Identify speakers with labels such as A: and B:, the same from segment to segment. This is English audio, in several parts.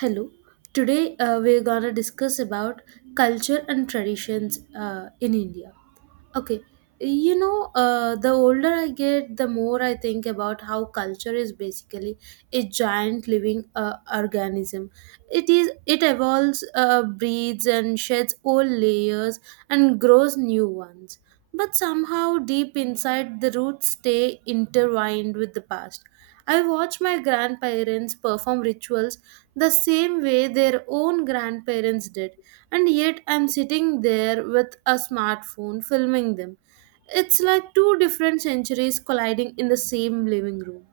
A: Hello. Today we're gonna discuss about culture and traditions in India. Okay, you know, the older I get, the more I think about how culture is basically a giant living organism. It evolves, breeds, and sheds old layers and grows new ones but somehow deep inside the roots stay intertwined with the past. I watch my grandparents perform rituals the same way their own grandparents did, and yet I'm sitting there with a smartphone filming them. It's like two different centuries colliding in the same living room.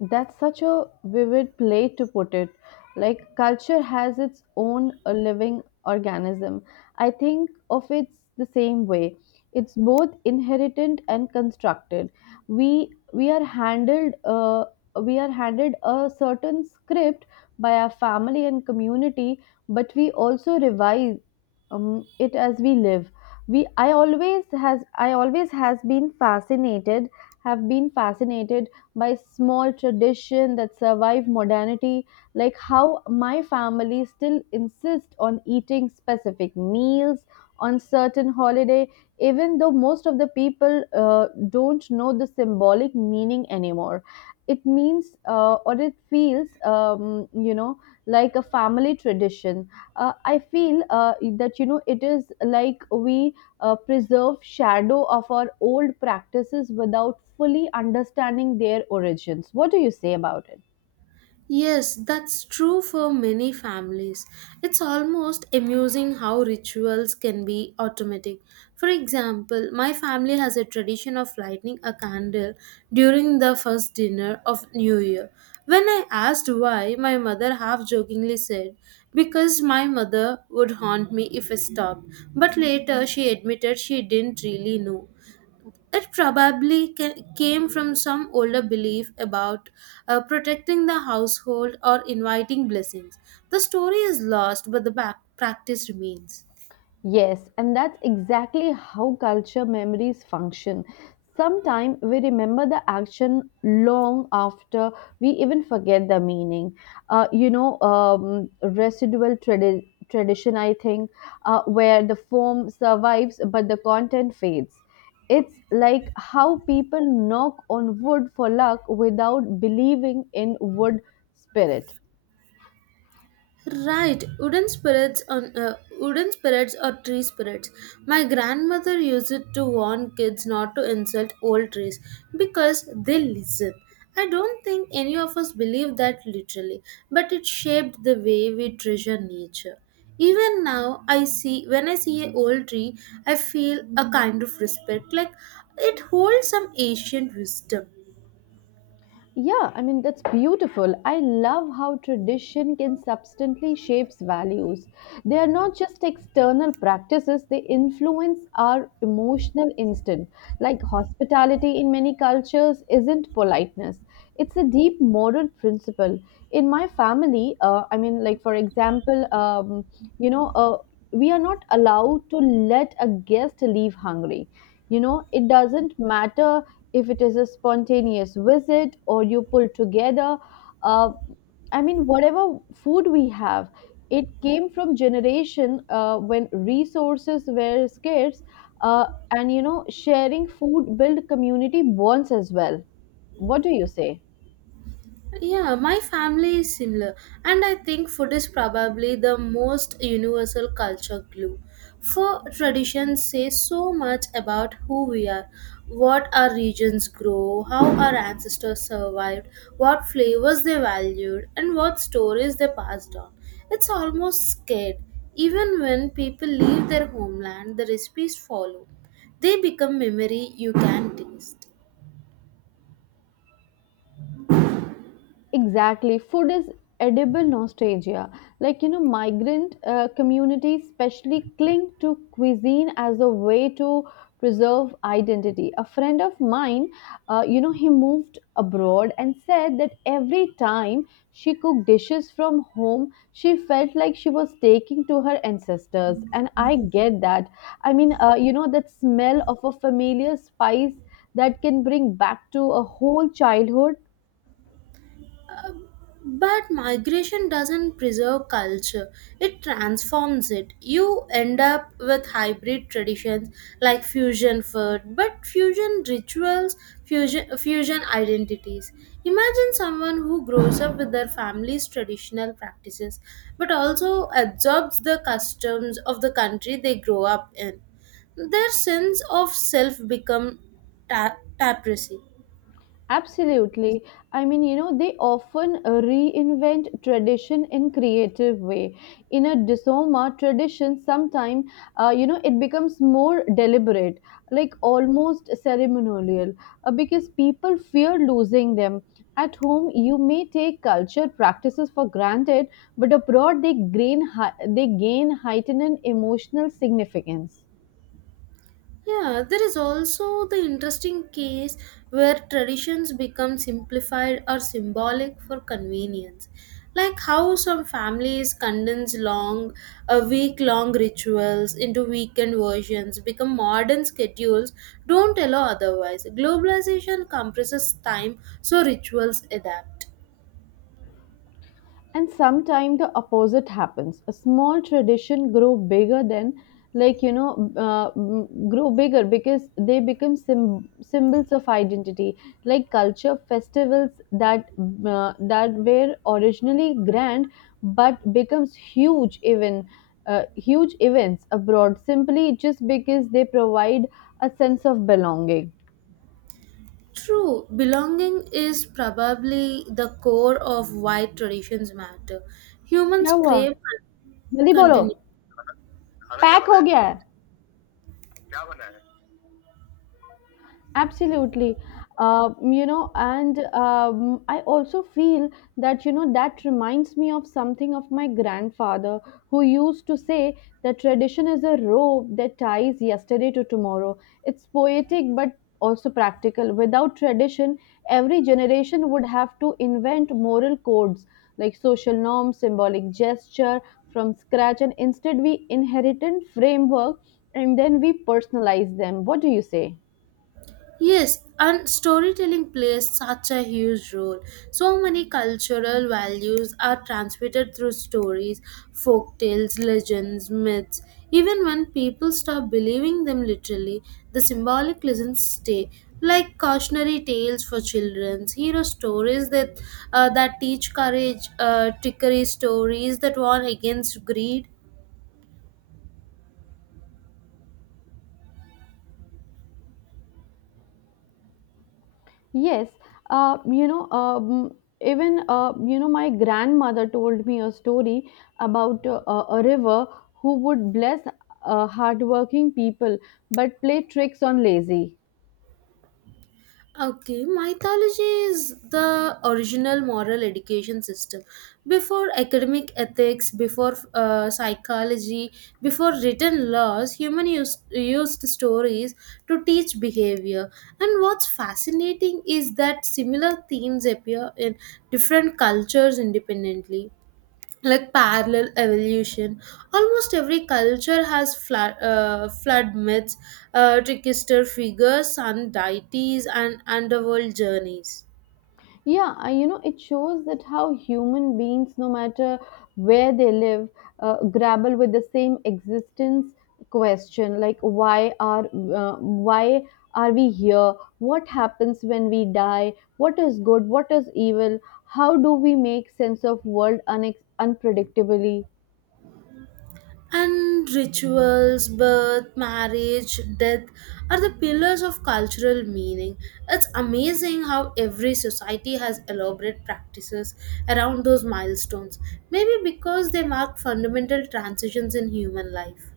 B: That's such a vivid way to put it. Like culture has its own living organism. I think of it the same way. It's both inherited and constructed. We we are handled uh, we are handed a certain script by our family and community, but we also revise it as we live. We I always has been fascinated have been fascinated by small tradition that survive modernity, like how my family still insist on eating specific meals on certain holiday, even though most of the people don't know the symbolic meaning anymore. It means or it feels like a family tradition. I feel that you know it is like we preserved shadow of our old practices without fully understanding their origins. What do you say about it?
A: Yes, that's true for many families. It's almost amusing how rituals can be automatic. For example, my family has a tradition of lighting a candle during the first dinner of New Year. When I asked why, my mother half jokingly said, because my mother would haunt me if I stopped. But later she admitted she didn't really know. It probably came from some older belief about protecting the household or inviting blessings. The story is lost, but the back practice remains.
B: Yes, and that's exactly how culture memories function. Sometimes we remember the action long after we even forget the meaning. Residual tradition, I think, where the form survives but the content fades. It's like how people knock on wood for luck without believing in wood spirit.
A: Right, wooden spirits on wooden spirits or tree spirits. My grandmother used it to warn kids not to insult old trees because they listen. I don't think any of us believe that literally, but it shaped the way we treasure nature. Even now, I see when I see an old tree, I feel a kind of respect, like it holds some ancient wisdom.
B: Yeah, I mean, that's beautiful. I love how tradition can substantially shapes values. They are not just external practices, they influence our emotional instinct. Like hospitality in many cultures isn't politeness. It's a deep moral principle. In my family, I mean, like for example, you know, uh, we are not allowed to let a guest leave hungry. You know, it doesn't matter if it is a spontaneous visit or you pull together, uh, I mean whatever food we have, it came from generation when resources were scarce, uh, and you know sharing food build community bonds as well. What do you say?
A: Yeah, my family is similar, and I think food is probably the most universal culture glue. For traditions say so much about who we are, what our regions grow, how our ancestors survived, what flavors they valued, and what stories they passed on. It's almost scared. Even when people leave their homeland, the recipes follow. They become memory you can taste.
B: Exactly. Food is edible nostalgia. Like, you know, migrant communities especially cling to cuisine as a way to preserve identity. A friend of mine, he moved abroad and said that every time she cooked dishes from home, she felt like she was taking to her ancestors. And I get that. I mean, that smell of a familiar spice that can bring back to a whole childhood.
A: But migration doesn't preserve culture, it transforms it. You end up with hybrid traditions like fusion food, but fusion rituals, fusion identities. Imagine someone who grows up with their family's traditional practices but also absorbs the customs of the country they grow up in. Their sense of self become tapestry.
B: Absolutely. I mean, you know, they often reinvent tradition in creative way. In a Disoma tradition, sometime, it becomes more deliberate, like almost ceremonial, because people fear losing them. At home, you may take culture practices for granted, but abroad, they gain heightened emotional significance.
A: Yeah, there is also the interesting case where traditions become simplified or symbolic for convenience. Like how some families condense long, a week long rituals into weekend versions, become modern schedules, don't allow otherwise. Globalization compresses time, so rituals adapt.
B: And sometimes the opposite happens: a small tradition grow bigger than, like you know, grow bigger because they become symbols of identity, like culture festivals that that were originally grand but becomes huge even, huge events abroad simply just because they provide a sense of belonging.
A: True, belonging is probably the core of why traditions matter. Humans
B: क्या हुआ?
A: crave
B: जल्दी बोलो.
A: continuity.
B: Pack हो गया है. Absolutely. You know, and I also feel that, you know, that reminds me of something of my grandfather who used to say that tradition is a rope that ties yesterday to tomorrow. It's poetic but also practical. Without tradition, every generation would have to invent moral codes like social norms, symbolic gesture from scratch, and instead we inherit a framework and then we personalize them. What do you say?
A: Yes, and storytelling plays such a huge role. So many cultural values are transmitted through stories, folk tales, legends, myths. Even when people stop believing them literally, the symbolic lessons stay. Like cautionary tales for children, hero stories that that teach courage, trickery stories that warn against greed.
B: Yes, uh, you know, um, even my grandmother told me a story about a river who would bless hardworking people but play tricks on lazy.
A: Okay, mythology is the original moral education system. Before academic ethics, before psychology, before written laws, human used stories to teach behavior. And what's fascinating is that similar themes appear in different cultures independently, like parallel evolution. Almost every culture has flood myths, trickster figures, sun deities, and underworld journeys,
B: Yeah, you know, it shows that how human beings, no matter where they live, grapple with the same existence question, like why are we here, what happens when we die, what is good, what is evil, how do we make sense of world unpredictably.
A: and rituals, birth, marriage, death are the pillars of cultural meaning. It's amazing how every society has elaborate practices around those milestones, maybe because they mark fundamental transitions in human life.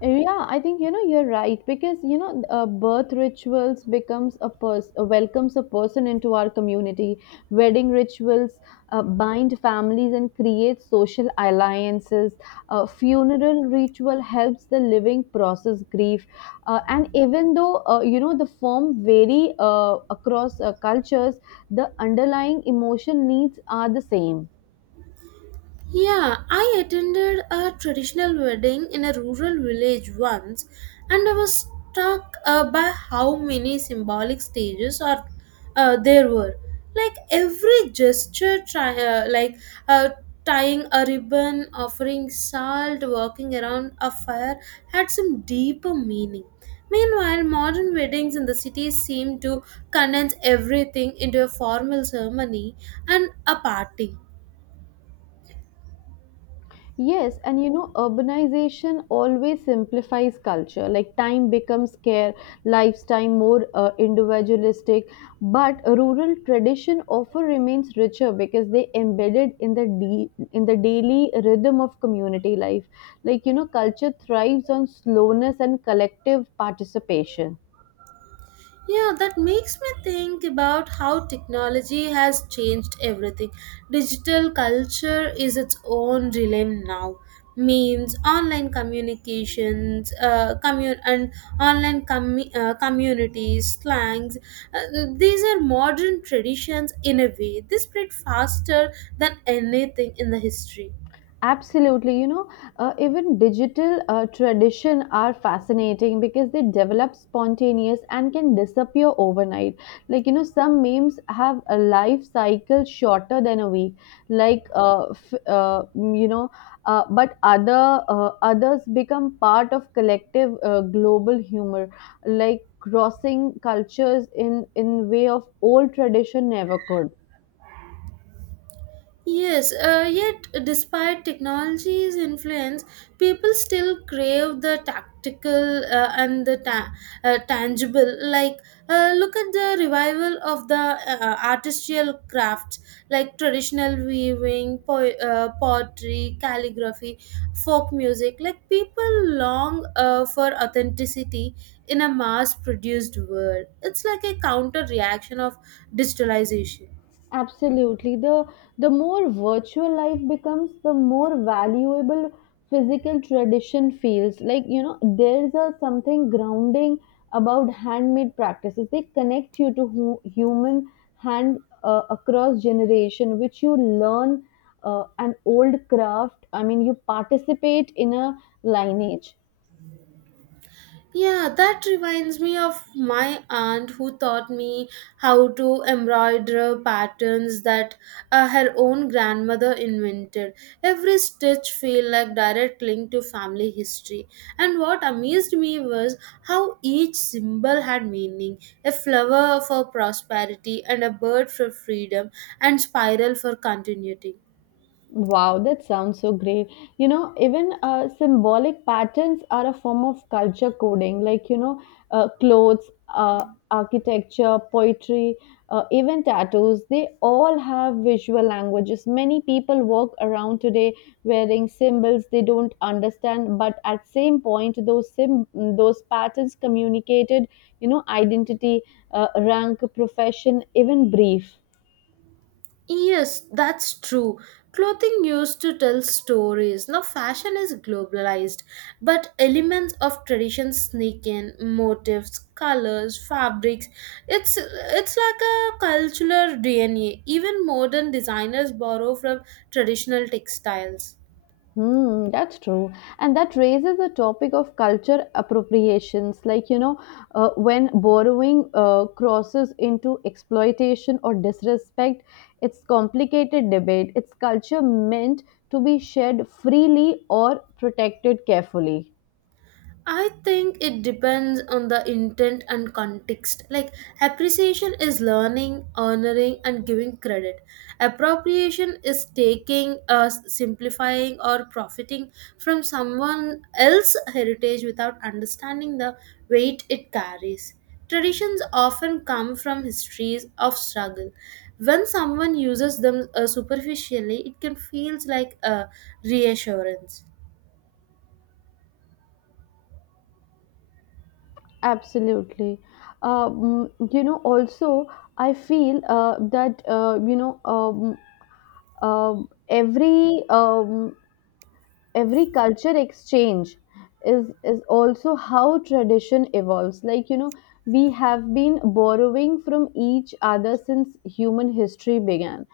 B: Yeah, I think you know you're right, because you know birth rituals becomes a person welcomes a person into our community. Wedding rituals bind families and create social alliances. Funeral ritual helps the living process grief, and even though you know the form vary across cultures, the underlying emotion needs are the same.
A: Yeah, I attended a traditional wedding in a rural village once, and I was struck by how many symbolic stages are there were. Like every gesture, try, like uh, tying a ribbon, offering salt, walking around a fire, had some deeper meaning. Meanwhile, modern weddings in the city seem to condense everything into a formal ceremony and a party.
B: Yes, and you know, urbanization always simplifies culture. Like time becomes scarce, lifestyle more individualistic, but rural tradition often remains richer because they embedded in in the daily rhythm of community life. Like you know, culture thrives on slowness and collective participation.
A: Yeah, that makes me think about how technology has changed everything. Digital culture is its own realm now. Memes, online communications, communities, slangs. Uh, these are modern traditions in a way. They spread faster than anything in the history.
B: Absolutely, you know, even digital tradition are fascinating because they develop spontaneous and can disappear overnight. Like you know, some memes have a life cycle shorter than a week. Like uh, f- uh, you know, but others become part of collective global humor, like crossing cultures in way of old tradition never could.
A: Yes, yet despite technology's influence, people still crave the tactical and the tangible. Like, look at the revival of the artistical crafts, like traditional weaving, pottery, calligraphy, folk music. Like, people long for authenticity in a mass produced world. It's like a counter reaction of digitalization.
B: Absolutely. The more virtual life becomes, the more valuable physical tradition feels. Like, you know, there's a something grounding about handmade practices. They connect you to human hand across generation, which you learn an old craft. I mean, you participate in a lineage.
A: Yeah, that reminds me of my aunt who taught me how to embroider patterns that her own grandmother invented. Every stitch felt like direct link to family history. And what amazed me was how each symbol had meaning. A flower for prosperity and a bird for freedom and spiral for continuity.
B: Wow, that sounds so great. You know, even symbolic patterns are a form of culture coding, like, you know, clothes, architecture, poetry, even tattoos. They all have visual languages. Many people walk around today wearing symbols they don't understand, but at same point, those patterns communicated, you know, identity, rank, profession, even brief.
A: Yes, that's true. Clothing used to tell stories. Now, fashion is globalized, but elements of tradition sneak in motifs, colors, fabrics. It's like a cultural DNA. Even modern designers borrow from traditional textiles.
B: Hmm, that's true. And that raises the topic of culture appropriations, like, you know, when borrowing crosses into exploitation or disrespect, it's complicated debate. It's culture meant to be shared freely or protected carefully.
A: I think it depends on the intent and context. Like, appreciation is learning, honoring, and giving credit. Appropriation is taking, simplifying, or profiting from someone else's heritage without understanding the weight it carries. Traditions often come from histories of struggle. When someone uses them superficially, it can feel like a reassurance.
B: Absolutely. You know, also, I feel that, uh, every um, every culture exchange is also how tradition evolves, like you know we have been borrowing from each other since human history began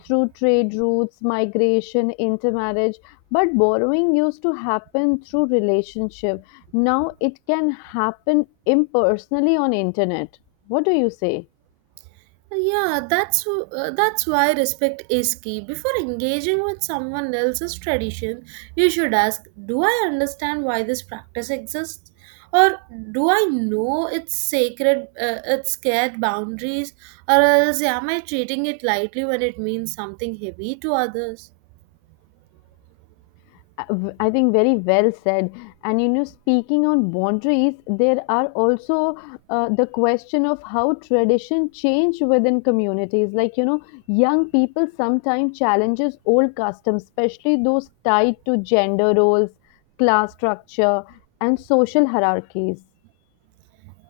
B: through trade routes, migration, intermarriage, but borrowing used to happen through relationship. Now it can happen impersonally on internet. What do you say?
A: Yeah, that's why respect is key. Before engaging with someone else's tradition, you should ask, "Do I understand why this practice exists?" Or do I know its sacred, its scared boundaries, or else am I treating it lightly when it means something heavy to others?
B: I think very well said. And you know, speaking on boundaries, there are also the question of how tradition change within communities. Like you know, young people sometimes challenges old customs, especially those tied to gender roles, class structure, and social hierarchies.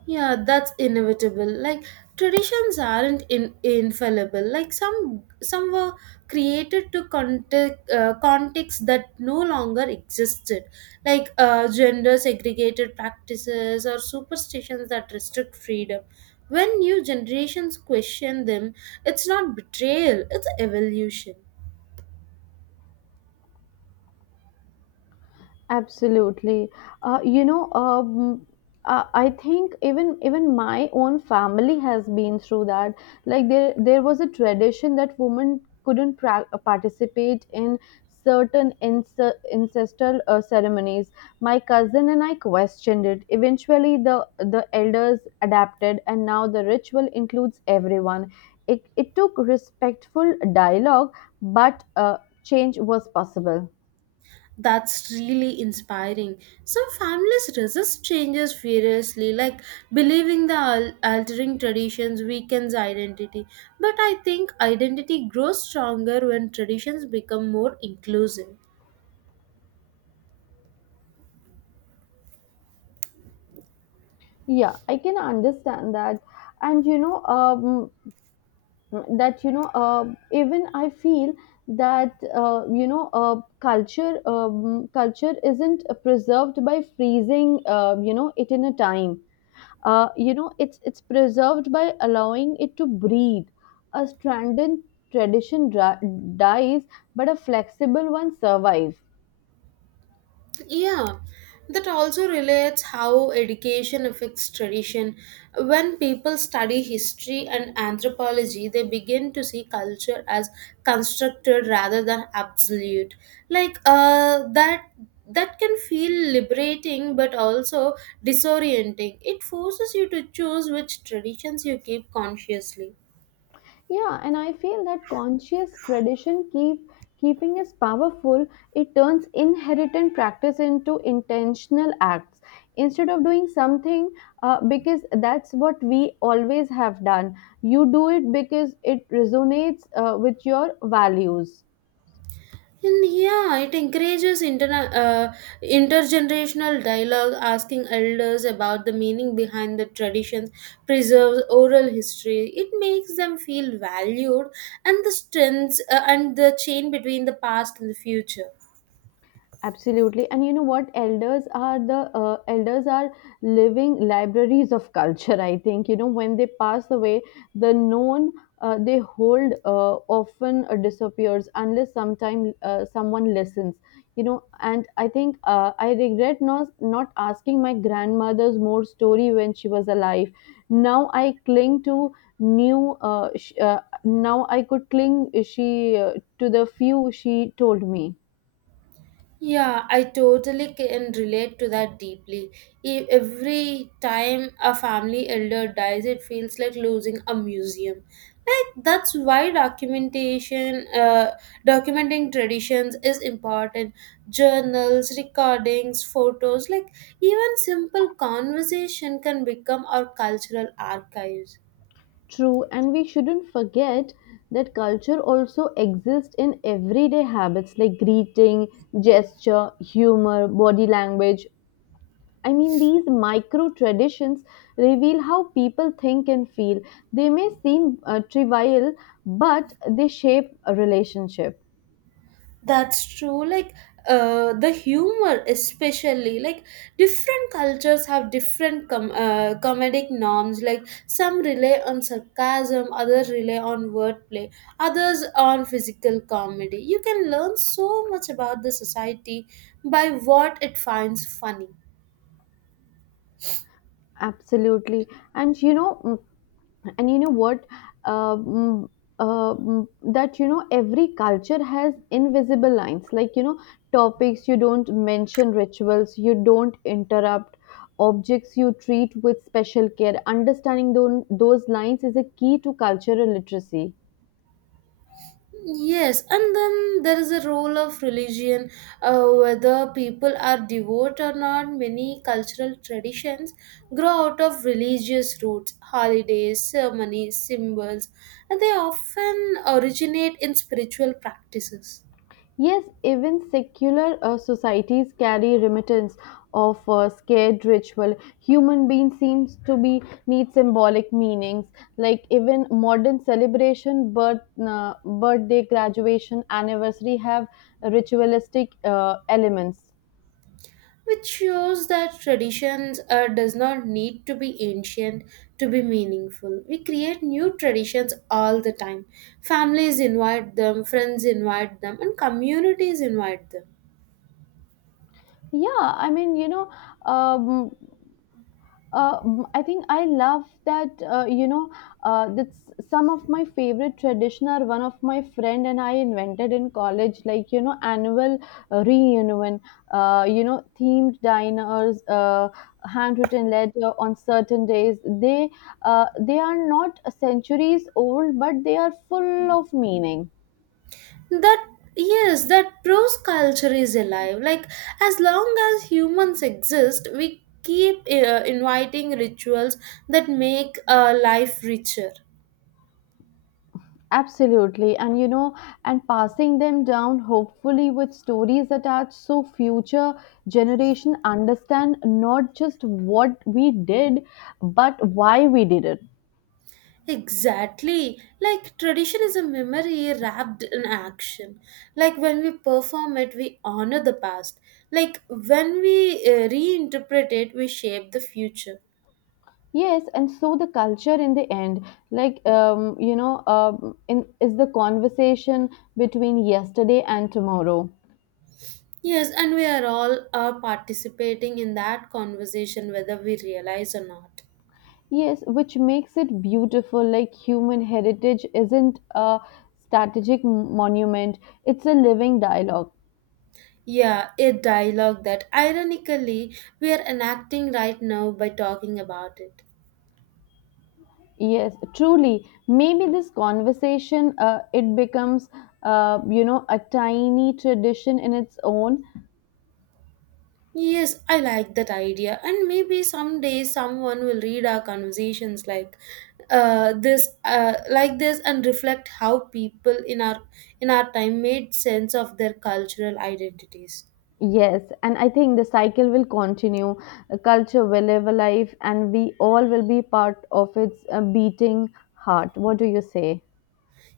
A: Yeah, that's inevitable. Like traditions aren't infallible. Like some were created to context context that no longer existed, like gender segregated practices or superstitions that restrict freedom. When new generations question them, it's not betrayal; it's evolution.
B: Absolutely. Uh, you know, um, I think even my own family has been through that. Like there was a tradition that women couldn't participate in certain ancestral ceremonies. My cousin and I questioned it. Eventually, the elders adapted, and now the ritual includes everyone. It took respectful dialogue, but change was possible.
A: That's really inspiring. Some families resist changes furiously, like believing the altering traditions weakens identity. But I think identity grows stronger when traditions become more inclusive.
B: Yeah, I can understand that. And you know, that you know, even I feel that culture, culture isn't preserved by freezing, it in a time. You know, it's preserved by allowing it to breathe. A stranded tradition dri dies, but a flexible one survives.
A: Yeah, that also relates how education affects tradition. When people study history and anthropology, they begin to see culture as constructed rather than absolute. Like that can feel liberating but also disorienting. It forces you to choose which traditions you keep consciously.
B: Yeah, and I feel that conscious tradition keep keeping is powerful. It turns inherited practice into intentional acts. Instead of doing something because that's what we always have done, you do it because it resonates with your values.
A: And yeah, it encourages intergenerational dialogue, asking elders about the meaning behind the traditions, preserves oral history. It makes them feel valued, and the strengths and the chain between the past and the future.
B: Absolutely. And you know what? Elders are living libraries of culture. I think you know when they pass away, the known they hold often disappears unless sometime someone listens. You know, and I think I regret not asking my grandmother's more story when she was alive. Now I cling to new. Uh, sh- uh, now I could cling she to the few she told me.
A: Yeah, I totally can relate to that deeply. Every time a family elder dies, it feels like losing a museum. Like that's why documenting traditions is important. Journals, recordings, photos, like even simple conversation can become our cultural archives.
B: True, and we shouldn't forget that culture also exists in everyday habits like greeting, gesture, humor, body language. I mean, these micro traditions reveal how people think and feel. They may seem trivial, but they shape a relationship.
A: That's true. Like the humor, especially like different cultures have different comedic norms. Like some rely on sarcasm, others rely on wordplay, others on physical comedy. You can learn so much about the society by what it finds funny.
B: Absolutely. And you know, mm, and you know what um, um, that you know every culture has invisible lines, like you know topics you don't mention, rituals you don't interrupt, objects you treat with special care. Understanding those lines is a key to cultural literacy.
A: Yes, and then there is a role of religion, whether people are devout or not. Many cultural traditions grow out of religious roots, holidays, ceremonies, symbols, and they often originate in spiritual practices,
B: Yes, even secular societies carry remittance of scared ritual. Human being seems to be need symbolic meanings. Like even modern celebration, birthday, graduation, anniversary have ritualistic elements.
A: which shows that traditions does not need to be ancient to be meaningful. We create new traditions all the time. Families invite them, friends invite them, and communities invite them.
B: Yeah, I mean, you know, um, I think I love that that's some of my favorite tradition are one of my friend and I invented in college, like you know annual reunion, you know themed diners, handwritten letter on certain days. They are not centuries old, but they are full of meaning.
A: That yes that prose culture is alive, like as long as humans exist we keep inviting rituals that make life richer.
B: Absolutely. And you know, and passing them down hopefully with stories attached so future generation understand not just what we did, but why we did it.
A: Exactly, like tradition is a memory wrapped in action, like when we perform it we honor the past, like when we reinterpret it we shape the future.
B: Yes, and so the culture in the end, is the conversation between yesterday and tomorrow.
A: Yes, and we are all participating in that conversation whether we realize or not.
B: Yes, which makes it beautiful. Like human heritage isn't a strategic monument; it's a living dialogue.
A: Yeah, a dialogue that ironically we are enacting right now by talking about it.
B: Yes, truly. Maybe this conversation it becomes a tiny tradition in its own.
A: Yes, I like that idea, and maybe someday someone will read our conversations like like this, and reflect how people in our time made sense of their cultural identities.
B: Yes, and I think the cycle will continue. The culture will live a life, and we all will be part of its beating heart. What do you say?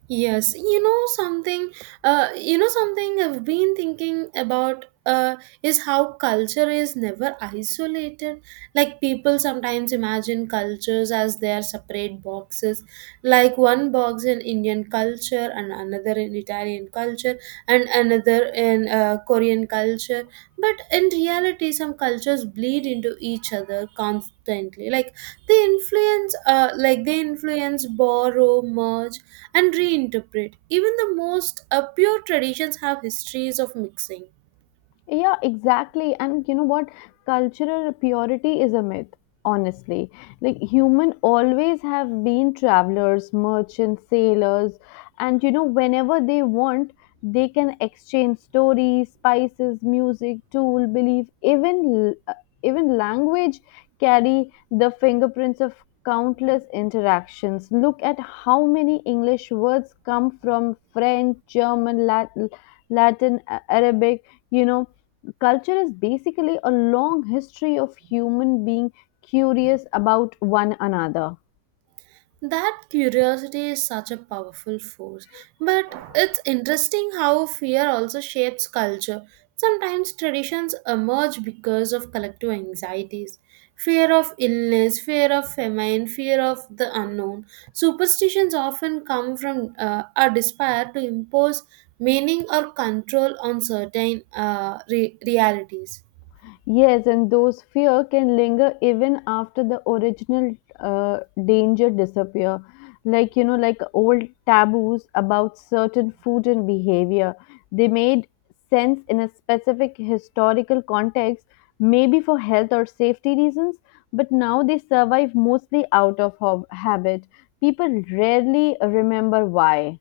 A: Yes, you know something I've been thinking about is how culture is never isolated. Like people sometimes imagine cultures as their separate boxes, like one box in Indian culture and another in Italian culture, and another in Korean culture. But in reality, some cultures bleed into each other constantly. Like like they influence, borrow, merge, and reinterpret. Even the most pure traditions have histories of mixing.
B: Yeah, exactly. And you know what? Cultural purity is a myth, honestly. Like human always have been travelers, merchants, sailors, and you know, whenever they want, they can exchange stories, spices, music, tool, belief, even language carry the fingerprints of countless interactions. Look at how many english words come from french german latin, arabic, you know, culture is basically a long history of human being curious about one another.
A: That curiosity is such a powerful force, but it's interesting how fear also shapes culture. Sometimes traditions emerge because of collective anxieties, fear of illness, fear of famine, fear of the unknown. Superstitions often come from a desire to impose meaning or control on certain realities.
B: Yes, and those fear can linger even after the original danger disappear. Like you know, like old taboos about certain food and behavior, they made sense in a specific historical context, maybe for health or safety reasons. But now they survive mostly out of habit. People rarely remember why.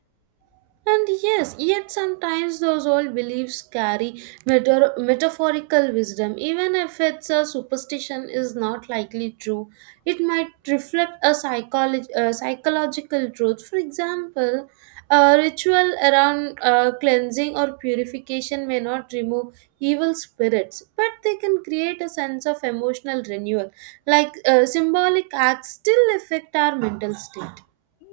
A: And yes, yet sometimes those old beliefs carry metaphorical wisdom. Even if it's a superstition is not likely true, it might reflect a psychological truth. For example, a ritual around cleansing or purification may not remove evil spirits, but they can create a sense of emotional renewal. Like symbolic acts still affect our mental state.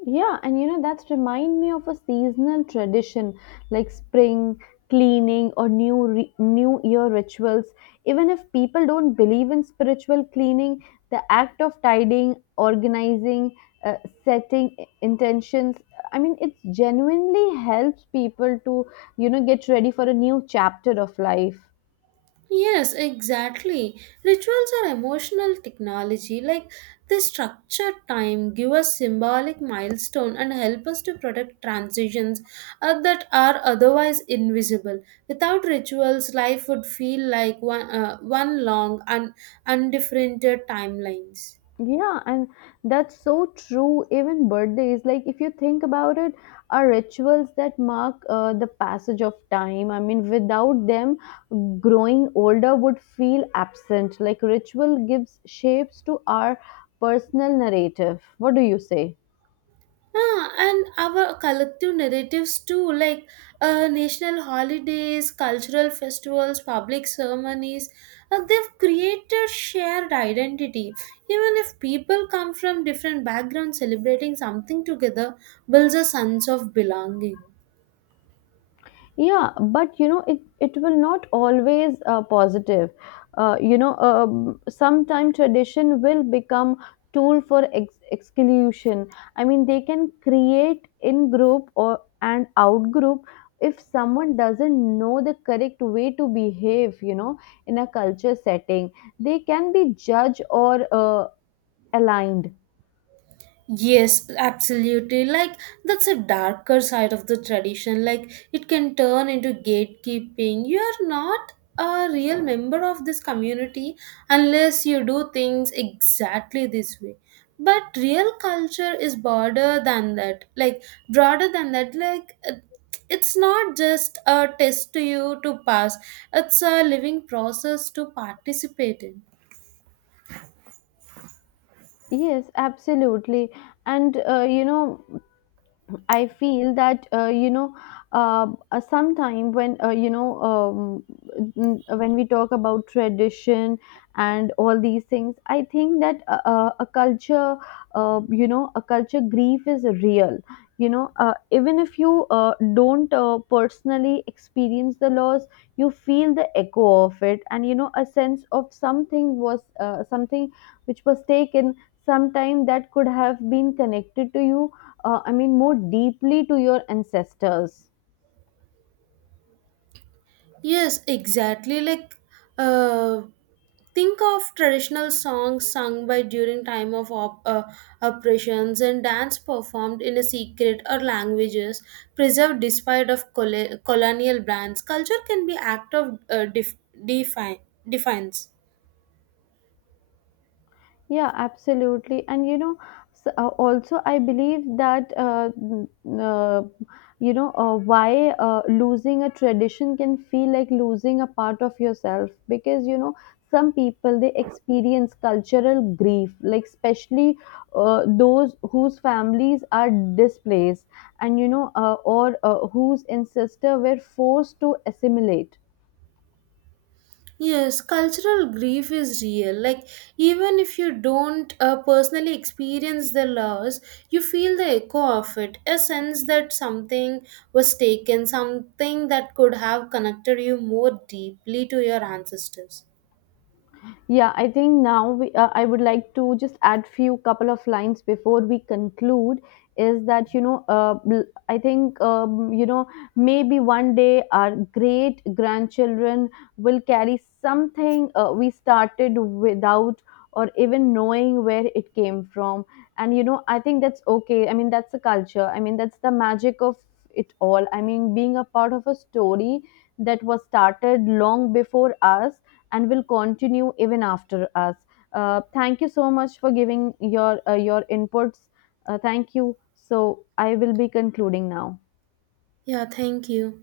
B: Yeah, and you know that's remind me of a seasonal tradition like spring cleaning or new year rituals. Even if people don't believe in spiritual cleaning, the act of tidying, organizing, uh, setting intentions, I mean, it genuinely helps people to you know get ready for a new chapter of life.
A: Yes, exactly. Rituals are emotional technology. Like they structure time, give us symbolic milestone, and help us to protect transitions that are otherwise invisible. Without rituals, life would feel like one long and undifferentiated timelines.
B: Yeah, and that's so true. Even birthdays, like if you think about it, are rituals that mark the passage of time. I mean, without them, growing older would feel absent. Like ritual gives shapes to our personal narrative. What do you say?
A: Ah, and our collective narratives too, like national holidays, cultural festivals, public ceremonies, they've created shared identity. Even if people come from different backgrounds, celebrating something together builds a sense of belonging.
B: Yeah, but you know, it will not always positive. Sometime tradition will become tool for exclusion. I mean, they can create in group or and out group if someone doesn't know the correct way to behave. You know, in a culture setting, they can be judged or aligned.
A: Yes, absolutely. Like that's a darker side of the tradition. Like it can turn into gatekeeping. You are not a real member of this community unless you do things exactly this way. But real culture is broader than that. Broader than that. Like uh, it's not just a test to you to pass. It's a living process to participate in.
B: Yes, absolutely. And you know. I feel that sometime when when we talk about tradition and all these things, I think that a culture, a culture grief is real. You know, even if you don't personally experience the loss, you feel the echo of it, and you know, a sense of something was something which was taken sometime that could have been connected to you I mean, more deeply to your ancestors.
A: Yes, exactly. Like, uh, think of traditional songs sung by during time of operations and dance performed in a secret or languages preserved despite of colonial brands. Culture can be act of define defines.
B: Yeah, absolutely. And you know, s also I believe that uh, why losing a tradition can feel like losing a part of yourself because you know some people they experience cultural grief, like especially those whose families are displaced and you know or whose ancestors were forced to assimilate.
A: Yes, cultural grief is real. Like, even if you don't personally experience the loss, you feel the echo of it. A sense that something was taken, something that could have connected you more deeply to your ancestors.
B: Yeah, I think now I would like to just add few couple of lines before we conclude. Is that you know? I think maybe one day our great grandchildren will carry something we started without or even knowing where it came from. And you know, I think that's okay. I mean, that's the culture. I mean, that's the magic of it all. I mean, being a part of a story that was started long before us and will continue even after us. Thank you so much for giving your inputs. Thank you. So I will be concluding now.
A: Yeah, thank you.